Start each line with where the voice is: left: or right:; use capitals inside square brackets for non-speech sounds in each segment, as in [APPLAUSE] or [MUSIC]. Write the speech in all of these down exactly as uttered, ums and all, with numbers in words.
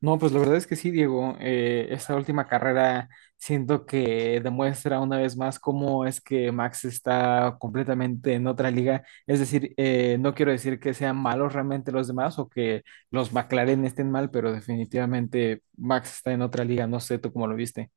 right: No, pues la verdad es que sí, Diego. Eh, esta última carrera siento que demuestra una vez más cómo es que Max está completamente en otra liga. Es decir, eh, no quiero decir que sean malos realmente los demás o que los McLaren estén mal, pero definitivamente Max está en otra liga. No sé tú cómo lo viste.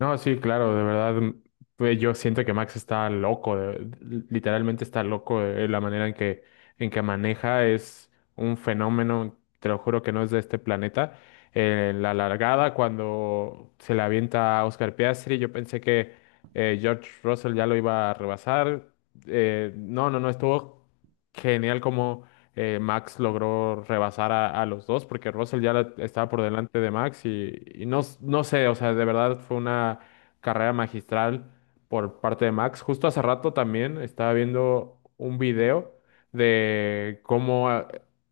left: No, sí, claro, de verdad, pues yo siento que Max está loco, de- literalmente está loco de la manera en que, en que maneja, es un fenómeno, te lo juro que no es de este planeta. En la largada, cuando se le avienta a Oscar Piastri, yo pensé que eh, George Russell ya lo iba a rebasar. Eh, no, no, no, estuvo genial como eh, Max logró rebasar a, a los dos porque Russell ya la- estaba por delante de Max y, y no, s- no sé, o sea, de verdad fue una carrera magistral por parte de Max. Justo hace rato también estaba viendo un video de cómo ah,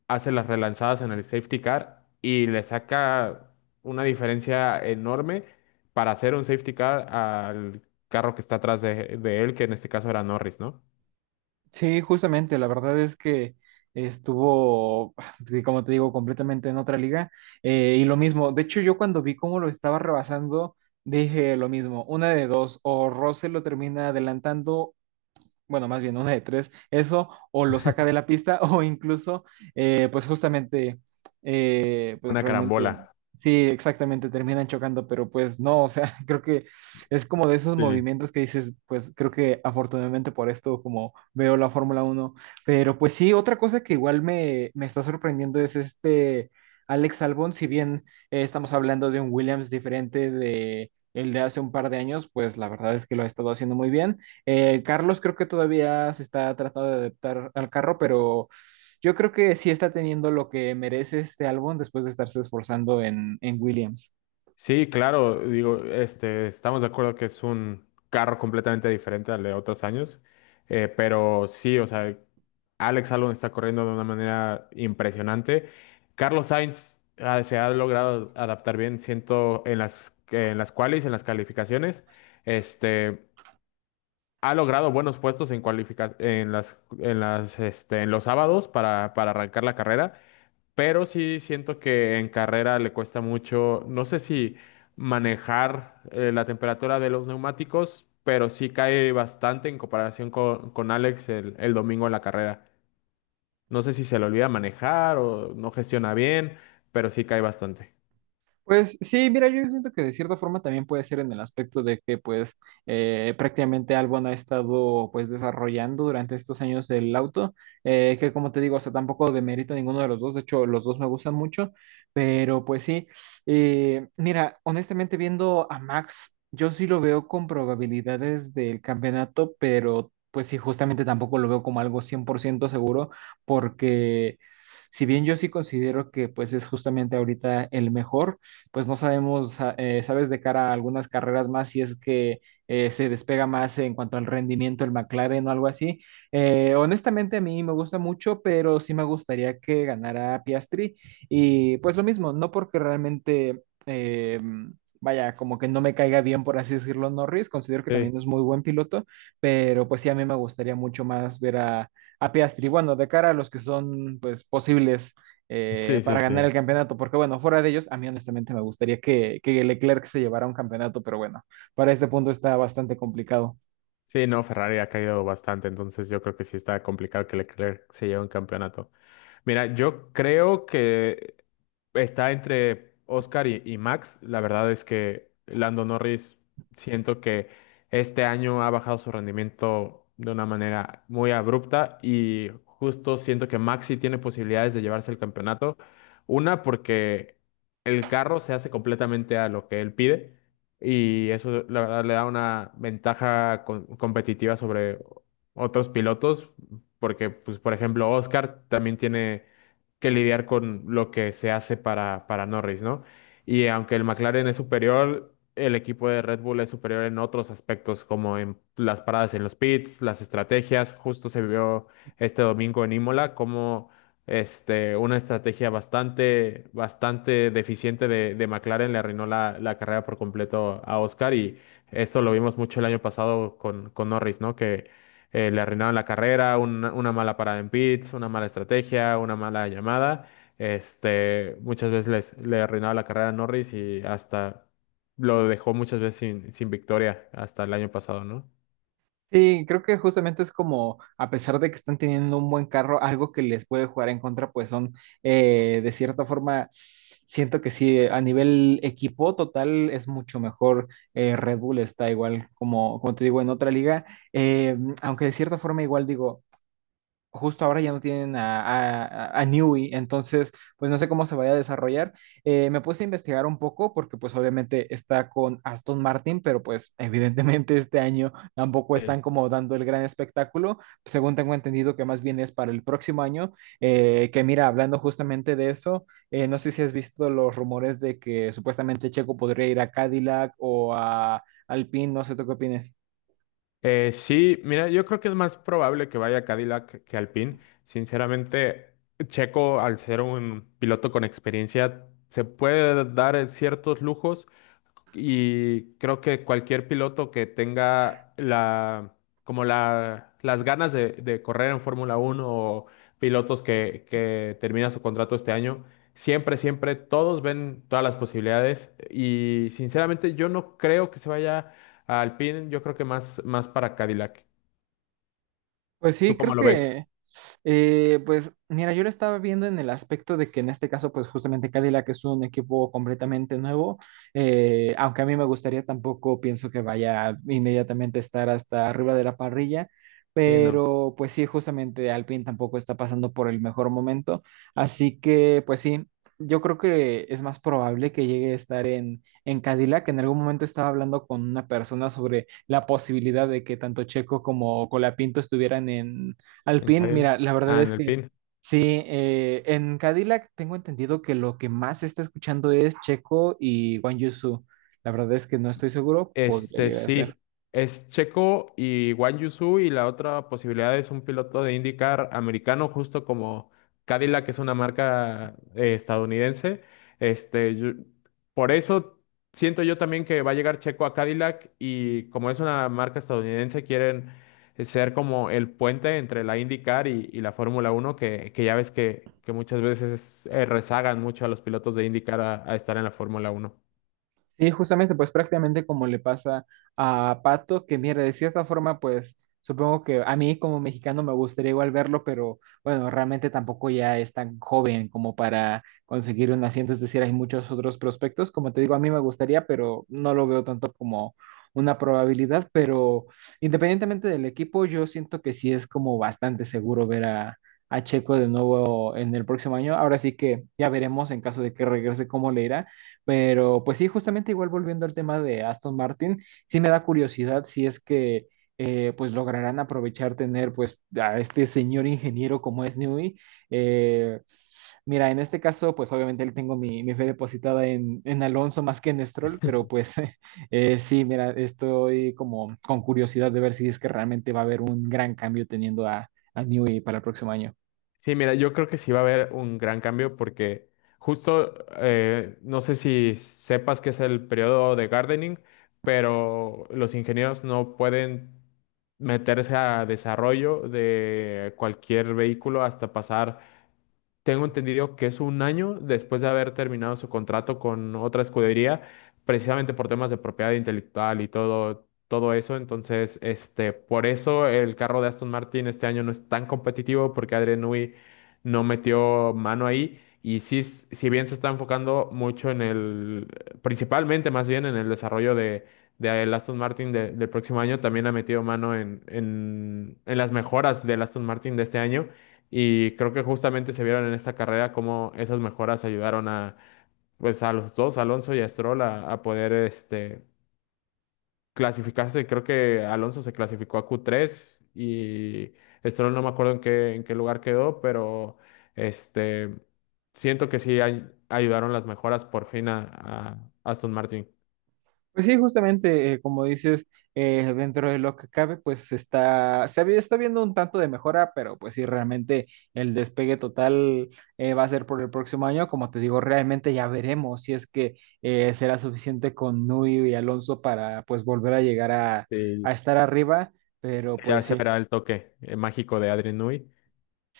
left: hace las relanzadas en el safety car y le saca una diferencia enorme para hacer un safety car al carro que está atrás de, de él, que en este caso era Norris, ¿no?
right: Sí, justamente, la verdad es que estuvo, [SIGHS] sí, como te digo, completamente en otra liga. Eh, y lo mismo, de hecho yo cuando vi cómo lo estaba rebasando, dije lo mismo, una de dos, o Russell lo termina adelantando, bueno, más bien una de tres, eso o lo saca de la pista [LAUGHS] o incluso, eh, pues justamente, eh, pues
left: Una
right: realmente,
left: carambola.
right: sí, exactamente, terminan chocando, pero pues no, o sea, [LAUGHS] creo que es como de esos
left: Sí.
right: movimientos que dices, pues creo que afortunadamente por esto, como veo la Fórmula uno. Pero pues sí, otra cosa que igual me, me está sorprendiendo es este Alex Albon. Si bien eh, estamos hablando de un Williams diferente de El de hace un par de años, pues la verdad es que lo ha estado haciendo muy bien. Eh, Carlos creo que todavía se está tratando de adaptar al carro, pero yo creo que sí está teniendo lo que merece este álbum después de estarse esforzando en, en Williams.
left: Sí, claro, digo, este, estamos de acuerdo que es un carro completamente diferente al de otros años, eh, pero sí, o sea, Alex Albon está corriendo de una manera impresionante. Carlos Sainz ah, se ha logrado adaptar bien, siento, en las, en las qualis, en las calificaciones, este, ha logrado buenos puestos en cualifica- en las, en las, este, en los sábados para, para arrancar la carrera. Pero sí siento que en carrera le cuesta mucho, no sé si manejar eh, la temperatura de los neumáticos, pero sí cae bastante en comparación con, con Alex el, el domingo en la carrera. No sé si se le olvida manejar o no gestiona bien, pero sí cae bastante.
right: Pues sí, mira, yo siento que de cierta forma también puede ser en el aspecto de que pues eh, prácticamente Albon ha estado pues desarrollando durante estos años el auto, eh, que como te digo, o sea, tampoco demerito a ninguno de los dos, de hecho los dos me gustan mucho, pero pues sí, eh, mira, honestamente viendo a Max, yo sí lo veo con probabilidades del campeonato, pero pues sí, justamente tampoco lo veo como algo cien por ciento seguro porque Si bien yo sí considero que pues es justamente ahorita el mejor, pues no sabemos, ah, eh, sabes, de cara a algunas carreras más, si es que eh, se despega más en cuanto al rendimiento el McLaren o algo así. Eh, honestamente, a mí me gusta mucho, pero sí me gustaría que ganara Piastri. Y pues lo mismo, no porque realmente eh, vaya, como que no me caiga bien, por así decirlo, Norris. Considero que
left: Sí,
right: también es muy buen piloto, pero pues sí, a mí me gustaría mucho más ver a, a Piastri. Bueno, de cara a los que son, pues, posibles eh,
left: sí, sí,
right: para ganar
left: sí.
right: el campeonato, porque bueno, fuera de ellos, a mí honestamente me gustaría que, que Leclerc se llevara un campeonato, pero bueno, para este punto está bastante complicado.
left: Sí, no, Ferrari ha caído bastante, entonces yo creo que sí está complicado que Leclerc se lleve un campeonato. Mira, yo creo que está entre Oscar y, y Max. La verdad es que Lando Norris siento que este año ha bajado su rendimiento de una manera muy abrupta y justo siento que Max sí tiene posibilidades de llevarse el campeonato. Una, porque el carro se hace completamente a lo que él pide y eso la verdad le da una ventaja con- competitiva sobre otros pilotos porque, pues, por ejemplo, Oscar también tiene que lidiar con lo que se hace para, para Norris, ¿no? Y aunque el McLaren es superior, el equipo de Red Bull es superior en otros aspectos, como en las paradas en los pits, las estrategias. Justo se vio este domingo en Imola como este, una estrategia bastante, bastante deficiente de, de McLaren le arruinó la, la carrera por completo a Oscar y esto lo vimos mucho el año pasado con, con Norris, ¿no? eh, le arruinaron la carrera, una, una mala parada en pits, una mala estrategia, una mala llamada. Este, muchas veces les- le arruinaba la carrera a Norris y hasta lo dejó muchas veces sin, sin victoria hasta el año pasado, ¿no?
right: Sí, creo que justamente es como, a pesar de que están teniendo un buen carro, algo que les puede jugar en contra, pues son, eh, de cierta forma, siento que sí, a nivel equipo total es mucho mejor. eh, Red Bull está igual, como, como te digo, en otra liga, eh, aunque de cierta forma igual digo, justo ahora ya no tienen a, a, a Newey, entonces pues no sé cómo se vaya a desarrollar. Eh, me puse a investigar un poco porque pues obviamente está con Aston Martin, pero pues evidentemente [LAUGHS] este año tampoco
left: Sí.
right: están como dando el gran espectáculo, según tengo entendido que más bien es para el próximo año, eh, que mira, hablando justamente de eso, eh, no sé si has visto los rumores de que supuestamente Checo podría ir a Cadillac o a Alpine, no sé, ¿tú qué opinas?
left: Eh, sí, mira, yo creo que es más probable que vaya Cadillac que Alpine. Sinceramente, Checo, al ser un piloto con experiencia, se puede dar ciertos lujos. Y creo que cualquier piloto que tenga la, como la, las ganas de, de correr en Fórmula Uno o pilotos que, que termina su contrato este año, siempre, siempre todos ven todas las posibilidades. Y sinceramente yo no creo que se vaya a Alpine, yo creo que más, más para Cadillac.
right: Pues
left: ¿Tú
right: sí,
left: cómo
right: creo
left: lo ves?
right: que Eh, pues mira, yo lo estaba viendo en el aspecto de que en este caso, pues justamente Cadillac es un equipo completamente nuevo, eh, aunque a mí me gustaría tampoco, pienso que vaya inmediatamente a estar hasta arriba de la parrilla,
left: Sí, no,
right: pero pues sí, justamente Alpine tampoco está pasando por el mejor momento, así que pues sí, yo creo que es más probable que llegue a estar en, en Cadillac. En algún momento estaba hablando con una persona sobre la posibilidad de que tanto Checo como Colapinto estuvieran en
left: en
right: Alpine,
left: Cadillac.
right: mira, la verdad
left: Ah, en
right: es que
left: Alpine.
right: sí, eh, en Cadillac tengo entendido que lo que más se está escuchando es Checo y Guan Yu Zhou. La verdad es que no estoy seguro, podría
left: Este
right: llegar a ser.
left: sí, es Checo y Guan Yu Zhou, y la otra posibilidad es un piloto de IndyCar americano, justo como Cadillac, que es una marca eh, estadounidense. Este, yo- por eso siento yo también que va a llegar Checo a Cadillac y como es una marca estadounidense, quieren ser como el puente entre la IndyCar y, y la Fórmula Uno que, que ya ves que, que muchas veces eh, rezagan mucho a los pilotos de IndyCar a, a estar en la Fórmula Uno.
right: Sí, justamente, pues prácticamente como le pasa a Pato, que mira, de cierta forma, pues supongo que a mí como mexicano me gustaría igual verlo, pero bueno, realmente tampoco ya es tan joven como para conseguir un asiento, es decir, hay muchos otros prospectos, como te digo, a mí me gustaría, pero no lo veo tanto como una probabilidad, pero independientemente del equipo, yo siento que sí es como bastante seguro ver a, a Checo de nuevo en el próximo año, ahora sí que ya veremos en caso de que regrese cómo le irá. Pero pues sí, justamente igual volviendo al tema de Aston Martin, sí me da curiosidad si es que eh, pues lograrán aprovechar tener pues a este señor ingeniero como es Newey. Eh, Mira, en este caso pues obviamente él tengo mi, mi fe depositada en, en Alonso más que en Stroll, pero pues [LAUGHS] eh, sí, mira, estoy como con curiosidad de ver si es que realmente va a haber un gran cambio teniendo a, a Newey para el próximo año.
left: Sí, mira, yo creo que sí va a haber un gran cambio porque justo, eh, no sé si sepas que es el periodo de gardening, pero los ingenieros no pueden meterse a desarrollo de cualquier vehículo hasta pasar tengo entendido que es un año después de haber terminado su contrato con otra escudería, precisamente por temas de propiedad intelectual y todo, todo eso. Entonces, este, por eso el carro de Aston Martin este año no es tan competitivo porque Adrian Newey no metió mano ahí. Y sí, s- si bien se está enfocando mucho en el, principalmente más bien en el desarrollo de, de el Aston Martin de- del próximo año, también ha metido mano en, en, en las mejoras del Aston Martin de este año. Y creo que justamente se vieron en esta carrera cómo esas mejoras ayudaron a, pues, a los dos, Alonso y a Stroll, a, a poder este, clasificarse. Creo que Alonso se clasificó a Q tres y Stroll no me acuerdo en qué, en qué lugar quedó, pero este, siento que sí ay- ayudaron las mejoras por fin a, a Aston Martin.
right: Pues sí, justamente, eh, como dices, eh, dentro de lo que cabe, pues está, se había- está viendo un tanto de mejora, pero pues sí, realmente el despegue total eh, va a ser por el próximo año. Como te digo, realmente ya veremos si es que eh, será suficiente con Nui y Alonso para pues volver a llegar a,
left: Y
right: a estar arriba, pero
left: ya
right: pues
left: se
right: sí,
left: verá el toque eh, mágico de Adrian Newey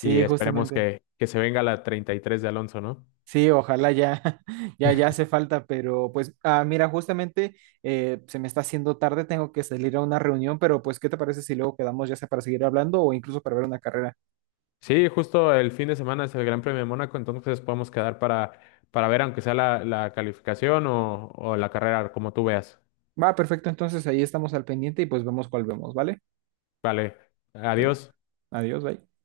left: y esperemos
right: justamente.
left: que, que se venga la treinta y tres de Alonso, ¿no?
right: Sí, ojalá ya, [LAUGHS] ya, ya hace falta, pero pues, ah, mira, justamente eh, se me está haciendo tarde, tengo que salir a una reunión, pero pues, ¿qué te parece si luego quedamos ya sea para seguir hablando o incluso para ver una carrera?
left: Sí, justo el fin de semana es el Gran Premio de Mónaco, entonces podemos quedar para, para ver, aunque sea la, la calificación o, o la carrera, como tú veas.
right: Va, perfecto, entonces ahí estamos al pendiente y pues vemos cuál vemos, ¿vale?
left: Vale,
right: Dale,
left: adiós.
right: adiós, bye.